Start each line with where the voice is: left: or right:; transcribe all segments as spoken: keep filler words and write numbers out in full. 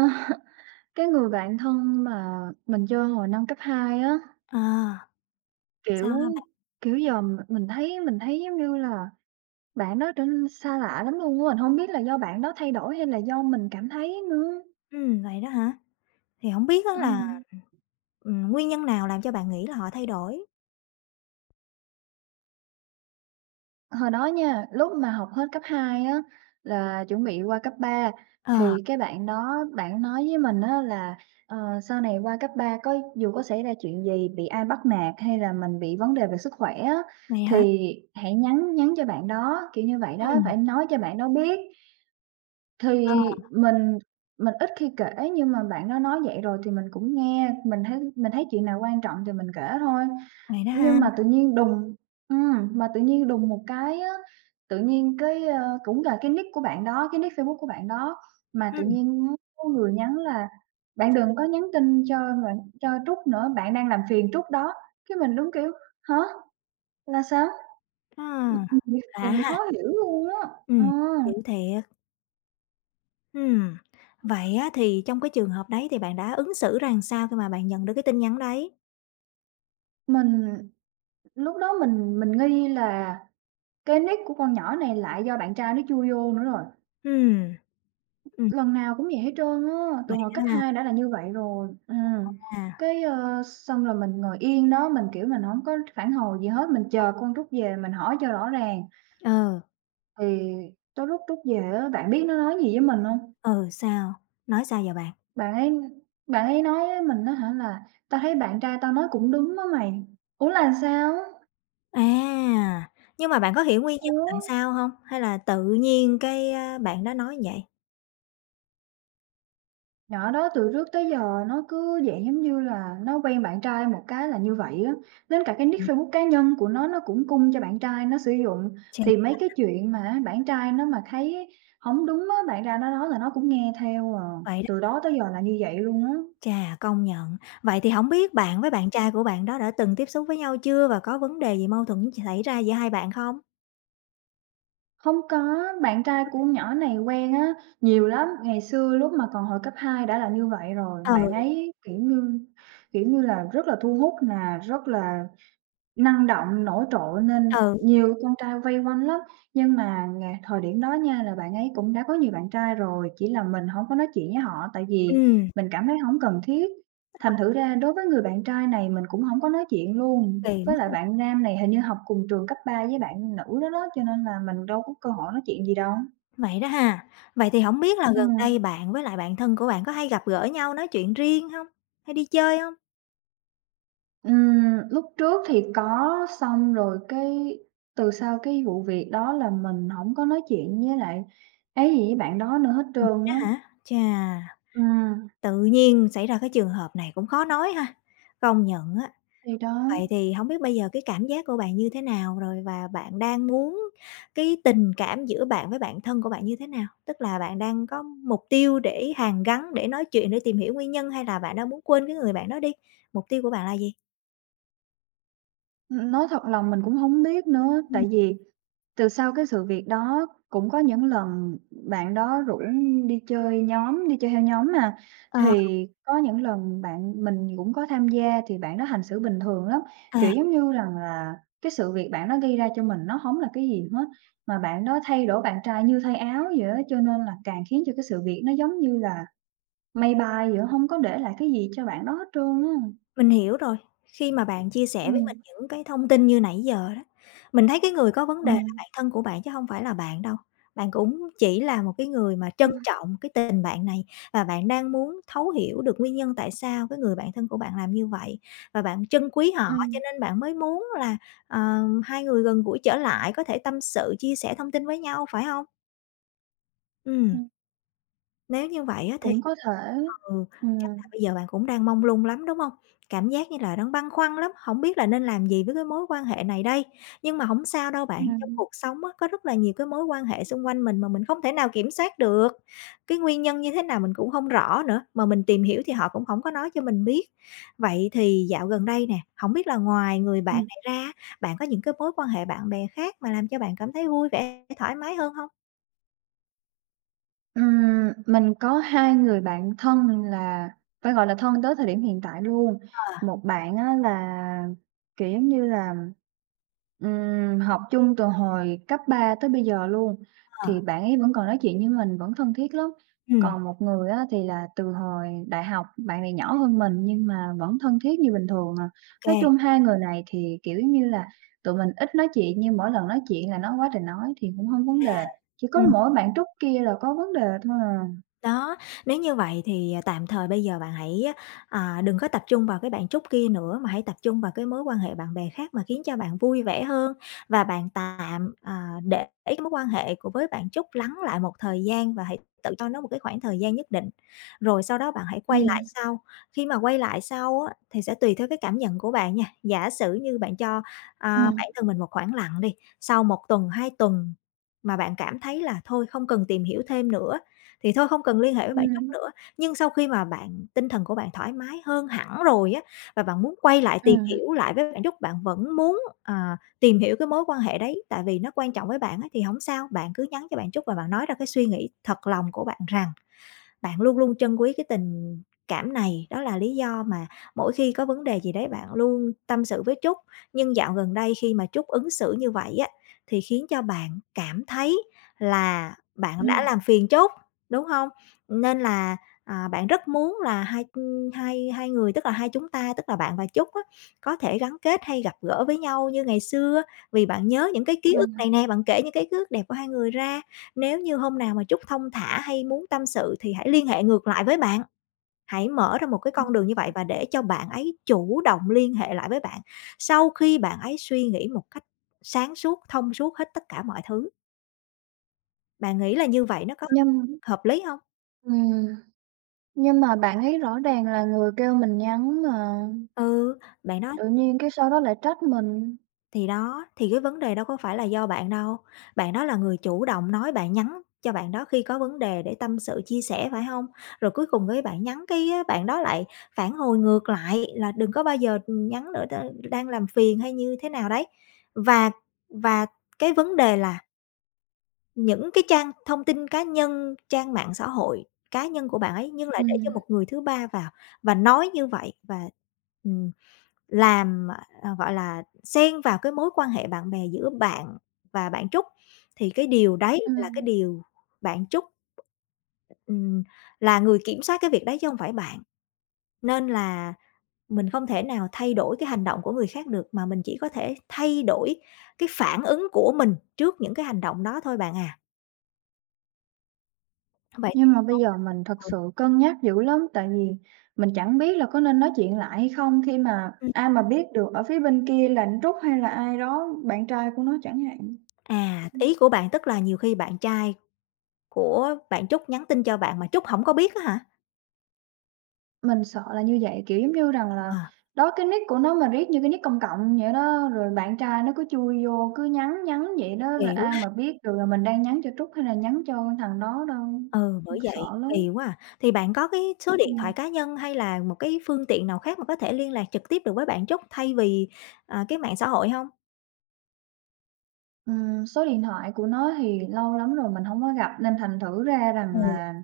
right: Cái người bạn thân mà mình chơi hồi năm cấp hai á,
left: À,
right: kiểu,
left: sao hả bạn?
right: kiểu, giờ m mình thấy mình thấy giống như là bạn đó trở nên xa lạ lắm luôn á, mình không biết là do bạn đó thay đổi hay là do mình cảm thấy nữa.
left: Ừm, vậy đó hả? Thì không biết á là,
right: Ừm.
left: ừm, nguyên nhân nào làm cho bạn nghĩ là họ thay đổi?
right: Hồi đó nha, lúc mà học hết cấp hai á, là chuẩn bị qua cấp ba,
left: Ờ,
right: thì cái bạn đó bạn nói với mình á là, ờ, sau này qua cấp ba có dù có xảy ra chuyện gì, bị ai bắt nạt hay là mình bị vấn đề về sức khỏe á,
left: vậy hả?
right: thì hãy nhắn nhắn cho bạn đó, kiểu như vậy đó,
left: Ừm,
right: phải nói cho bạn đó biết.
left: ờ,
right: Thì mình mình ít khi kể nhưng mà bạn đó nói vậy rồi thì mình cũng nghe, mình thấy mình thấy chuyện nào quan trọng thì mình kể thôi.
left: vậy đó
right: Nhưng
left: ha.
right: mà tự nhiên đùng ừm, mà tự nhiên đùng một cái á, tự nhiên cái, ơ, cũng là cái nick của bạn đó, cái nick Facebook của bạn đó, mà tự
left: Ừm,
right: nhiên á có người nhắn là "Bạn đừng có nhắn tin cho bạn cho Trúc nữa, bạn đang làm phiền Trúc đó." Cái mình đúng kiểu "Hả? Là sao?"
left: à,
right: Mình bị
left: lạ
right: mình bị
left: ha.
right: khó hiểu luôn á. Ờ,
left: Ừm, hiểu thiệt. Ừm, vậy á thì trong cái trường hợp đấy thì bạn đã ứng xử ra làm sao khi mà bạn nhận được cái tin nhắn đấy?
right: mình lúc đó mình mình nghi là cái nick của con nhỏ này lại do bạn trai nó chui vô nữa rồi.
left: Ừm, ừm,
right: Lần nào cũng vậy hết trơn á, từ
left: vậy
right: hồi
left: đó
right: cấp
left: ha,
right: hai đã là như vậy rồi. Ừm,
left: à,
right: cái, ơ, xong rồi mình ngồi yên đó, mình, kiểu, mình không có phản hồi gì hết, mình chờ con Trúc về mình hỏi cho rõ ràng.
left: ờ
right: Thì tới lúc Trúc về á, bạn biết nó nói gì với mình không?
left: ừ, sao? Nói sao giờ bạn?
right: Bạn ấy bạn ấy nói với mình á hả là "Tao thấy bạn trai tao nói cũng đúng á mày." Ủa là sao?
left: À, nhưng mà bạn có hiểu nguyên nhân
right: Ủa?
left: tại sao không? Hay là tự nhiên cái, a, bạn đã nói vậy?
right: Nhỏ đó từ trước tới giờ nó cứ dạng, giống như là, nó quen bạn trai một cái là như vậy á, đến cả cái nick Facebook cá nhân của nó nó cũng cung cho bạn trai nó sử dụng.
left: Chà,
right: Thì mấy cái chuyện mà bạn trai nó mà thấy không đúng á, bạn trai nó nói là nó cũng nghe theo à,
left: vậy
right: từ
left: đó,
right: đó tới giờ là như vậy luôn á.
left: chà, công nhận. Vậy thì hổng biết bạn với bạn trai của bạn đó đã từng tiếp xúc với nhau chưa và có vấn đề gì mâu thuẫn xảy ra giữa hai bạn không?
right: Không có, bạn trai của nhỏ này quen á, nhiều lắm, ngày xưa lúc mà còn hồi cấp hai đã là như vậy rồi, bạn
left: Ừ,
right: ấy, kiểu như, kiểu như là, rất là thu hút nè, rất là năng động, nổi trội nên
left: ừ,
right: nhiều con trai vây quanh lắm, nhưng mà ngày thời điểm đó nha là bạn ấy cũng đã có nhiều bạn trai rồi, chỉ là mình hổng có nói chuyện với họ tại vì
left: ừm,
right: mình cảm thấy hổng cần thiết. Thành thử ra đối với người bạn trai này mình cũng hổng có nói chuyện luôn,
left: kỳ
right: với lại
left: mất.
right: bạn nam này hình như học cùng trường cấp ba với bạn nữ đó đó, cho nên là mình đâu có cơ hội nói chuyện gì đâu.
left: Vậy đó ha. Vậy thì hổng biết là gần
right: Ừm.
left: đây bạn với lại bạn thân của bạn có hay gặp gỡ nhau nói chuyện riêng hông? Hay đi chơi hông?
right: Ừm, lúc trước thì có, xong rồi cái từ sau cái vụ việc đó là mình hổng có nói chuyện với lại ấy gì với bạn đó nữa hết trơn
left: Á
right: á.
left: hả? Chà,
right: Ừm,
left: tự nhiên xảy ra cái trường hợp này cũng khó nói ha. Công nhận á.
right: thì đó,
left: Vậy thì không biết bây giờ cái cảm giác của bạn như thế nào rồi và bạn đang muốn cái tình cảm giữa bạn với bạn thân của bạn như thế nào? Tức là bạn đang có mục tiêu để hàn gắn, để nói chuyện, để tìm hiểu nguyên nhân hay là bạn đang muốn quên cái người bạn đó đi? Mục tiêu của bạn là gì?
right: ừm, nói thật lòng mình cũng hổng biết nữa,
left: Ừm,
right: tại vì từ sau cái sự việc đó cũng có những lần bạn đó rủ đi chơi nhóm, đi chơi theo nhóm mà,
left: ờ.
right: thì có những lần bạn mình cũng có tham gia thì bạn đó hành xử bình thường lắm,
left: À.
right: kiểu, giống như rằng là cái sự việc bạn đó gây ra cho mình nó không là cái gì hết, mà bạn đó thay đổi bạn trai như thay áo vậy á, cho nên là càng khiến cho cái sự việc nó giống như là mây bay vậy á, hông có để lại cái gì cho bạn đó hết trơn á.
left: Mình hiểu rồi, khi mà bạn chia sẻ với mình
right: Ừm,
left: những cái thông tin như nãy giờ đó, mình thấy cái người có vấn đề là
right: ừm,
left: bạn thân của bạn chứ không phải là bạn đâu. Bạn cũng chỉ là một cái người mà trân
right: ừm,
left: trọng cái tình bạn này và bạn đang muốn thấu hiểu được nguyên nhân tại sao cái người bạn thân của bạn làm như vậy và bạn trân quý họ cho
right: ừm,
left: nên bạn mới muốn là, ờ, hai người gần gũi trở lại, có thể tâm sự, chia sẻ thông tin với nhau, phải không? Ừm.
right: ừm,
left: Nếu như vậy á thì
right: cũng có thể.
left: ừ, chắc
right: Ừm,
left: là bây giờ bạn cũng đang mông lung lắm, đúng không? Cảm giác như là đang băn khoăn lắm, không biết là nên làm gì với cái mối quan hệ này đây. Nhưng mà không sao đâu bạn, trong
right: ừm,
left: cuộc sống á, có rất là nhiều cái mối quan hệ xung quanh mình mà mình không thể nào kiểm soát được. Cái nguyên nhân như thế nào mình cũng không rõ nữa, mà mình tìm hiểu thì họ cũng không có nói cho mình biết. Vậy thì dạo gần đây nè, không biết là ngoài người bạn
right: ừm.
left: này ra bạn có những cái mối quan hệ bạn bè khác mà làm cho bạn cảm thấy vui vẻ, thoải mái hơn không?
right: Ừm, mình có hai người bạn thân là phải gọi là thân tới thời điểm hiện tại luôn.
left: Ờ,
right: Một bạn á là, kiểu, giống như là, ừm, học chung từ hồi cấp ba tới bây giờ luôn,
left: ờ,
right: thì bạn ấy vẫn còn nói chuyện với mình, vẫn thân thiết lắm.
left: ừm.
right: Còn một người á thì là từ hồi đại học, bạn này nhỏ hơn mình nhưng mà vẫn thân thiết như bình thường à.
left: Ô
right: Nói
left: kê.
right: chung hai người này thì, kiểu, giống như là, tụi mình ít nói chuyện nhưng mỗi lần nói chuyện là nó quá trời nói thì cũng không vấn đề, chỉ có mỗi bạn Trúc kia là có vấn đề thôi à.
left: Đó, nếu như vậy thì, à, tạm thời bây giờ bạn hãy, à, à, đừng có tập trung vào cái bạn Trúc kia nữa, mà hãy tập trung vào cái mối quan hệ bạn bè khác mà khiến cho bạn vui vẻ hơn. Và bạn tạm, à, để cái mối quan hệ của với bạn Trúc lắng lại một thời gian và hãy tự cho nó một cái khoảng thời gian nhất định. Rồi sau đó bạn hãy quay lại
right: Ừm,
left: sau, khi mà quay lại sau á, thì sẽ tùy theo cái cảm nhận của bạn nha. Giả sử như bạn cho, à,
right: ừm,
left: bản thân mình một khoảng lặng đi, sau một tuần, hai tuần mà bạn cảm thấy là thôi không cần tìm hiểu thêm nữa, thì thôi không cần liên hệ với bạn chút
right: ừm,
left: nữa. Nhưng sau khi mà bạn tinh thần của bạn thoải mái hơn hẳn rồi á, và bạn muốn quay lại tìm
right: ừm,
left: hiểu lại với bạn Trúc, bạn vẫn muốn, à, tìm hiểu cái mối quan hệ đấy, tại vì nó quan trọng với bạn á, thì không sao, bạn cứ nhắn cho bạn Trúc và bạn nói ra cái suy nghĩ thật lòng của bạn rằng bạn luôn luôn trân quý cái tình cảm này, đó là lý do mà mỗi khi có vấn đề gì đấy bạn luôn tâm sự với Trúc. Nhưng dạo gần đây khi mà Trúc ứng xử như vậy á, thì khiến cho bạn cảm thấy là bạn đã
right: ừm,
left: làm phiền Trúc, đúng không? Nên là, à, bạn rất muốn là hai, hai hai người, tức là hai chúng ta, tức là bạn và Trúc á, có thể gắn kết hay gặp gỡ với nhau như ngày xưa, vì bạn nhớ những cái ký
right: ờ,
left: ức này nè, bạn kể những cái ký ức đẹp của hai người ra. Nếu như hôm nào mà Trúc thong thả hay muốn tâm sự thì hãy liên hệ ngược lại với bạn, hãy mở ra một cái con đường như vậy và để cho bạn ấy chủ động liên hệ lại với bạn sau khi bạn ấy suy nghĩ một cách sáng suốt, thông suốt hết tất cả mọi thứ. Bạn nghĩ là như vậy nó có
right: nhưng
left: hợp lý không?
right: ừm, nhưng mà bạn ấy rõ ràng là người kêu mình nhắn mà
left: Ừ, bạn nói.
right: tự nhiên cái sau đó lại trách mình.
left: Thì đó, thì cái vấn đề đâu có phải là do bạn đâu, bạn đó là người chủ động nói, bạn nhắn cho bạn đó khi có vấn đề để tâm sự, chia sẻ, phải không? Rồi cuối cùng cái bạn nhắn cái á, bạn đó lại phản hồi ngược lại là "Đừng có bao giờ, nhắn nữa, ta đang làm phiền" hay như thế nào đấy. Và và cái vấn đề là những cái trang thông tin cá nhân, trang mạng xã hội cá nhân của bạn ấy nhưng lại để cho
right: Ừm,
left: một người thứ ba vào và nói như vậy và ừm. Làm, ờ, gọi là, xen vào cái mối quan hệ bạn bè giữa bạn và bạn Trúc, thì cái điều đấy là cái
right: ừm,
left: điều bạn Trúc, ừm, là người kiểm soát cái việc đấy chứ không phải bạn. Nên là mình không thể nào thay đổi cái hành động của người khác được, mà mình chỉ có thể thay đổi cái phản ứng của mình trước những cái hành động đó thôi bạn à. Vậy
right: nhưng mà bây giờ mình thật
left: ừ,
right: sự cân nhắc dữ lắm, tại vì mình chẳng biết là có nên nói chuyện lại hay không khi mà
left: ừm.
right: ai mà biết được ở phía bên kia là anh Trúc hay là ai đó, bạn trai của nó chẳng hạn.
left: À, ý của bạn tức là nhiều khi bạn trai của bạn Trúc nhắn tin cho bạn mà Trúc không có biết á hả?
right: Mình sợ là như vậy, kiểu, giống như rằng là
left: Ờ,
right: đó, cái nick của nó mà riết như cái nick công cộng vậy đó, rồi bạn trai nó cứ chui vô, cứ nhắn nhắn vậy đó, rồi ai
left: kỳ.
right: mà biết được là mình đang nhắn cho Trúc hay là nhắn cho con thằng đó đâu,
left: Ừ, bởi
right: sợ
left: vậy,
right: lắm.
left: kỳ quá à. Thì bạn có cái số điện thoại
right: Ừm,
left: cá nhân hay là một cái phương tiện nào khác mà có thể liên lạc trực tiếp được với bạn Trúc thay vì, à, cái mạng xã hội hông?
right: ừm, số điện thoại của nó thì lâu lắm rồi mình không có gặp nên thành thử ra
left: Ừ.
right: rằng là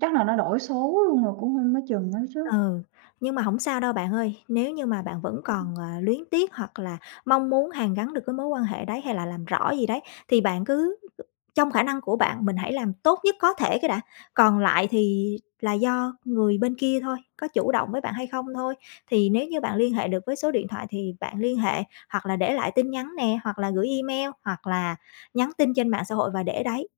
right: chắc là nó đổi số luôn rồi cũng không có chừng nữa chứ.
left: Ừ, nhưng mà hổng sao đâu bạn ơi. Nếu như mà bạn vẫn còn, ờ, luyến tiếc hoặc là mong muốn hàn gắn được cái mối quan hệ đấy hay là làm rõ gì đấy, thì bạn cứ ừ, trong khả năng của bạn mình hãy làm tốt nhất có thể cái đã, còn lại thì là do người bên kia thôi, có chủ động với bạn hay không thôi. Thì nếu như bạn liên hệ được với số điện thoại thì bạn liên hệ, hoặc là để lại tin nhắn nè, hoặc là gửi email, hoặc là nhắn tin trên mạng xã hội và để đấy.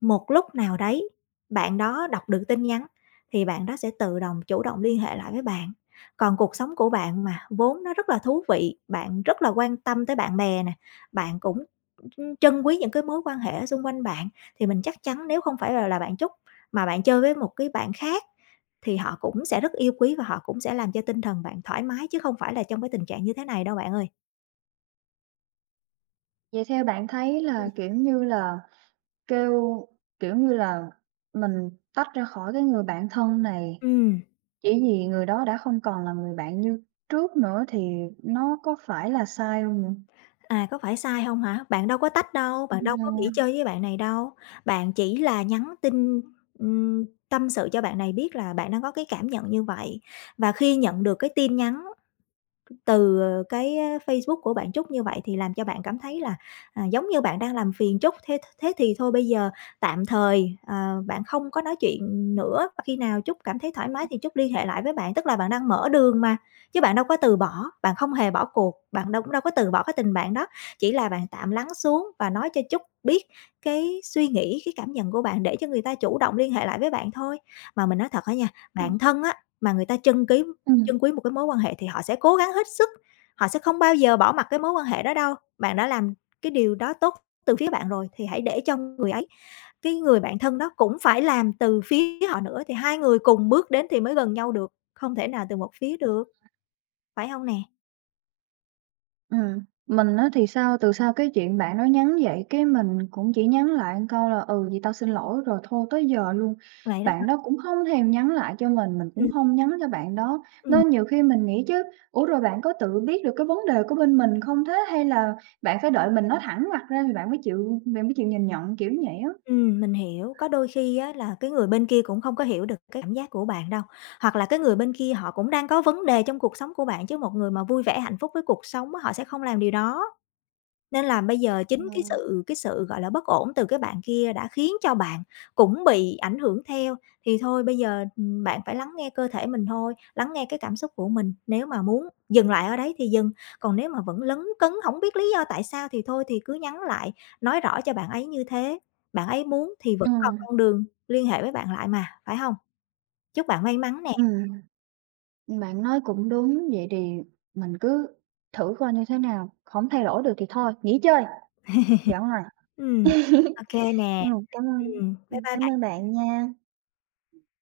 left: Một lúc nào đấy, bạn đó đọc được tin nhắn thì bạn đó sẽ tự động chủ động liên hệ lại với bạn. Còn cuộc sống của bạn mà vốn nó rất là thú vị, bạn rất là quan tâm tới bạn bè nè, bạn cũng, ừ, trân quý những cái mối quan hệ ở xung quanh bạn, thì mình chắc chắn nếu không phải là là bạn Trúc mà bạn chơi với một cái bạn khác thì họ cũng sẽ rất yêu quý và họ cũng sẽ làm cho tinh thần bạn thoải mái chứ không phải là trong cái tình trạng như thế này đâu bạn ơi.
right: Vậy theo bạn thấy
left: Ừ.
right: là, kiểu như là, kêu kiểu như là, mình tách ra khỏi cái người bạn thân này chỉ vì người đó đã không còn là người bạn như trước nữa thì nó có phải là sai không nhỉ?
left: À, có phải sai hông hả? Bạn đâu có tách đâu, bạn đâu
right: Ừm,
left: có nghỉ
right: Ừm.
left: chơi với bạn này đâu. Bạn chỉ là nhắn tin, ừm, tâm sự cho bạn này biết là bạn đang có cái cảm nhận như vậy. Và khi nhận được cái tin nhắn từ ờ, cái, ờ, Facebook của bạn Trúc như vậy thì làm cho bạn cảm thấy là, à, giống như bạn đang làm phiền Trúc, thế thế thì thôi bây giờ tạm thời, ờ, bạn không có nói chuyện nữa, và khi nào Trúc cảm thấy thoải mái thì Trúc liên hệ lại với bạn. Tức là bạn đang mở đường mà, chứ bạn đâu có từ bỏ, bạn không hề bỏ cuộc, bạn đâu cũng đâu có từ bỏ cái tình bạn đó, chỉ là bạn tạm lắng xuống và nói cho Trúc biết cái suy nghĩ, cái cảm nhận của bạn để cho người ta chủ động liên hệ lại với bạn thôi. Mà mình nói thật á nha,
right: Ừm.
left: bạn thân á, mà người ta chân ký trân quý một cái mối quan hệ thì họ sẽ cố gắng hết sức, họ sẽ không bao giờ bỏ mặc cái mối quan hệ đó đâu. Bạn đã làm cái điều đó tốt từ phía bạn rồi thì hãy để cho người ấy, cái người bạn thân đó cũng phải làm từ phía họ nữa, thì hai người cùng bước đến thì mới gần nhau được, không thể nào từ một phía được, phải không nè?
right: Mình á thì sao từ sau cái chuyện bạn đó nhắn vậy, cái mình cũng chỉ nhắn lại một câu là "Ừ, vậy tao xin lỗi" rồi thôi tới giờ luôn.
left: Vậy đó.
right: Bạn đó cũng không thèm nhắn lại cho mình, mình cũng
left: Ừm,
right: không nhắn cho bạn đó,
left: ừm,
right: nên nhiều khi mình nghĩ chứ, ủa, rồi bạn có tự biết được cái vấn đề của bên mình không thế? Hay là bạn phải đợi mình nói thẳng mặt ra thì bạn mới chịu bạn mới chịu nhìn nhận, kiểu vậy á.
left: ừm, mình hiểu. Có đôi khi á là cái người bên kia cũng không có hiểu được cái cảm giác của bạn đâu, hoặc là cái người bên kia họ cũng đang có vấn đề trong cuộc sống của bạn, chứ một người mà vui vẻ hạnh phúc với cuộc sống á, họ sẽ không làm điều đó. Nên là bây giờ chính cái
right: Ờ.
left: sự cái sự, gọi là, bất ổn từ cái bạn kia đã khiến cho bạn cũng bị ảnh hưởng theo, thì thôi bây giờ, ừm, bạn phải lắng nghe cơ thể mình thôi, lắng nghe cái cảm xúc của mình, nếu mà muốn dừng lại ở đấy thì dừng, còn nếu mà vẫn lấn cấn không biết lý do tại sao thì thôi thì cứ nhắn lại, nói rõ cho bạn ấy như thế, bạn ấy muốn thì vẫn còn
right: Ừm,
left: con đường liên hệ với bạn lại mà, phải không? Chúc bạn may mắn nè.
right: bạn nói cũng đúng, vậy thì mình cứ thử coi như thế nào, không thay đổi được thì thôi, nghỉ chơi, giận rồi.
left: Ừm, ô nè,
right: Ừm, cảm ơn,
left: ừm, bye
right: ừm, cảm
left: bye.
right: ơn bạn nha.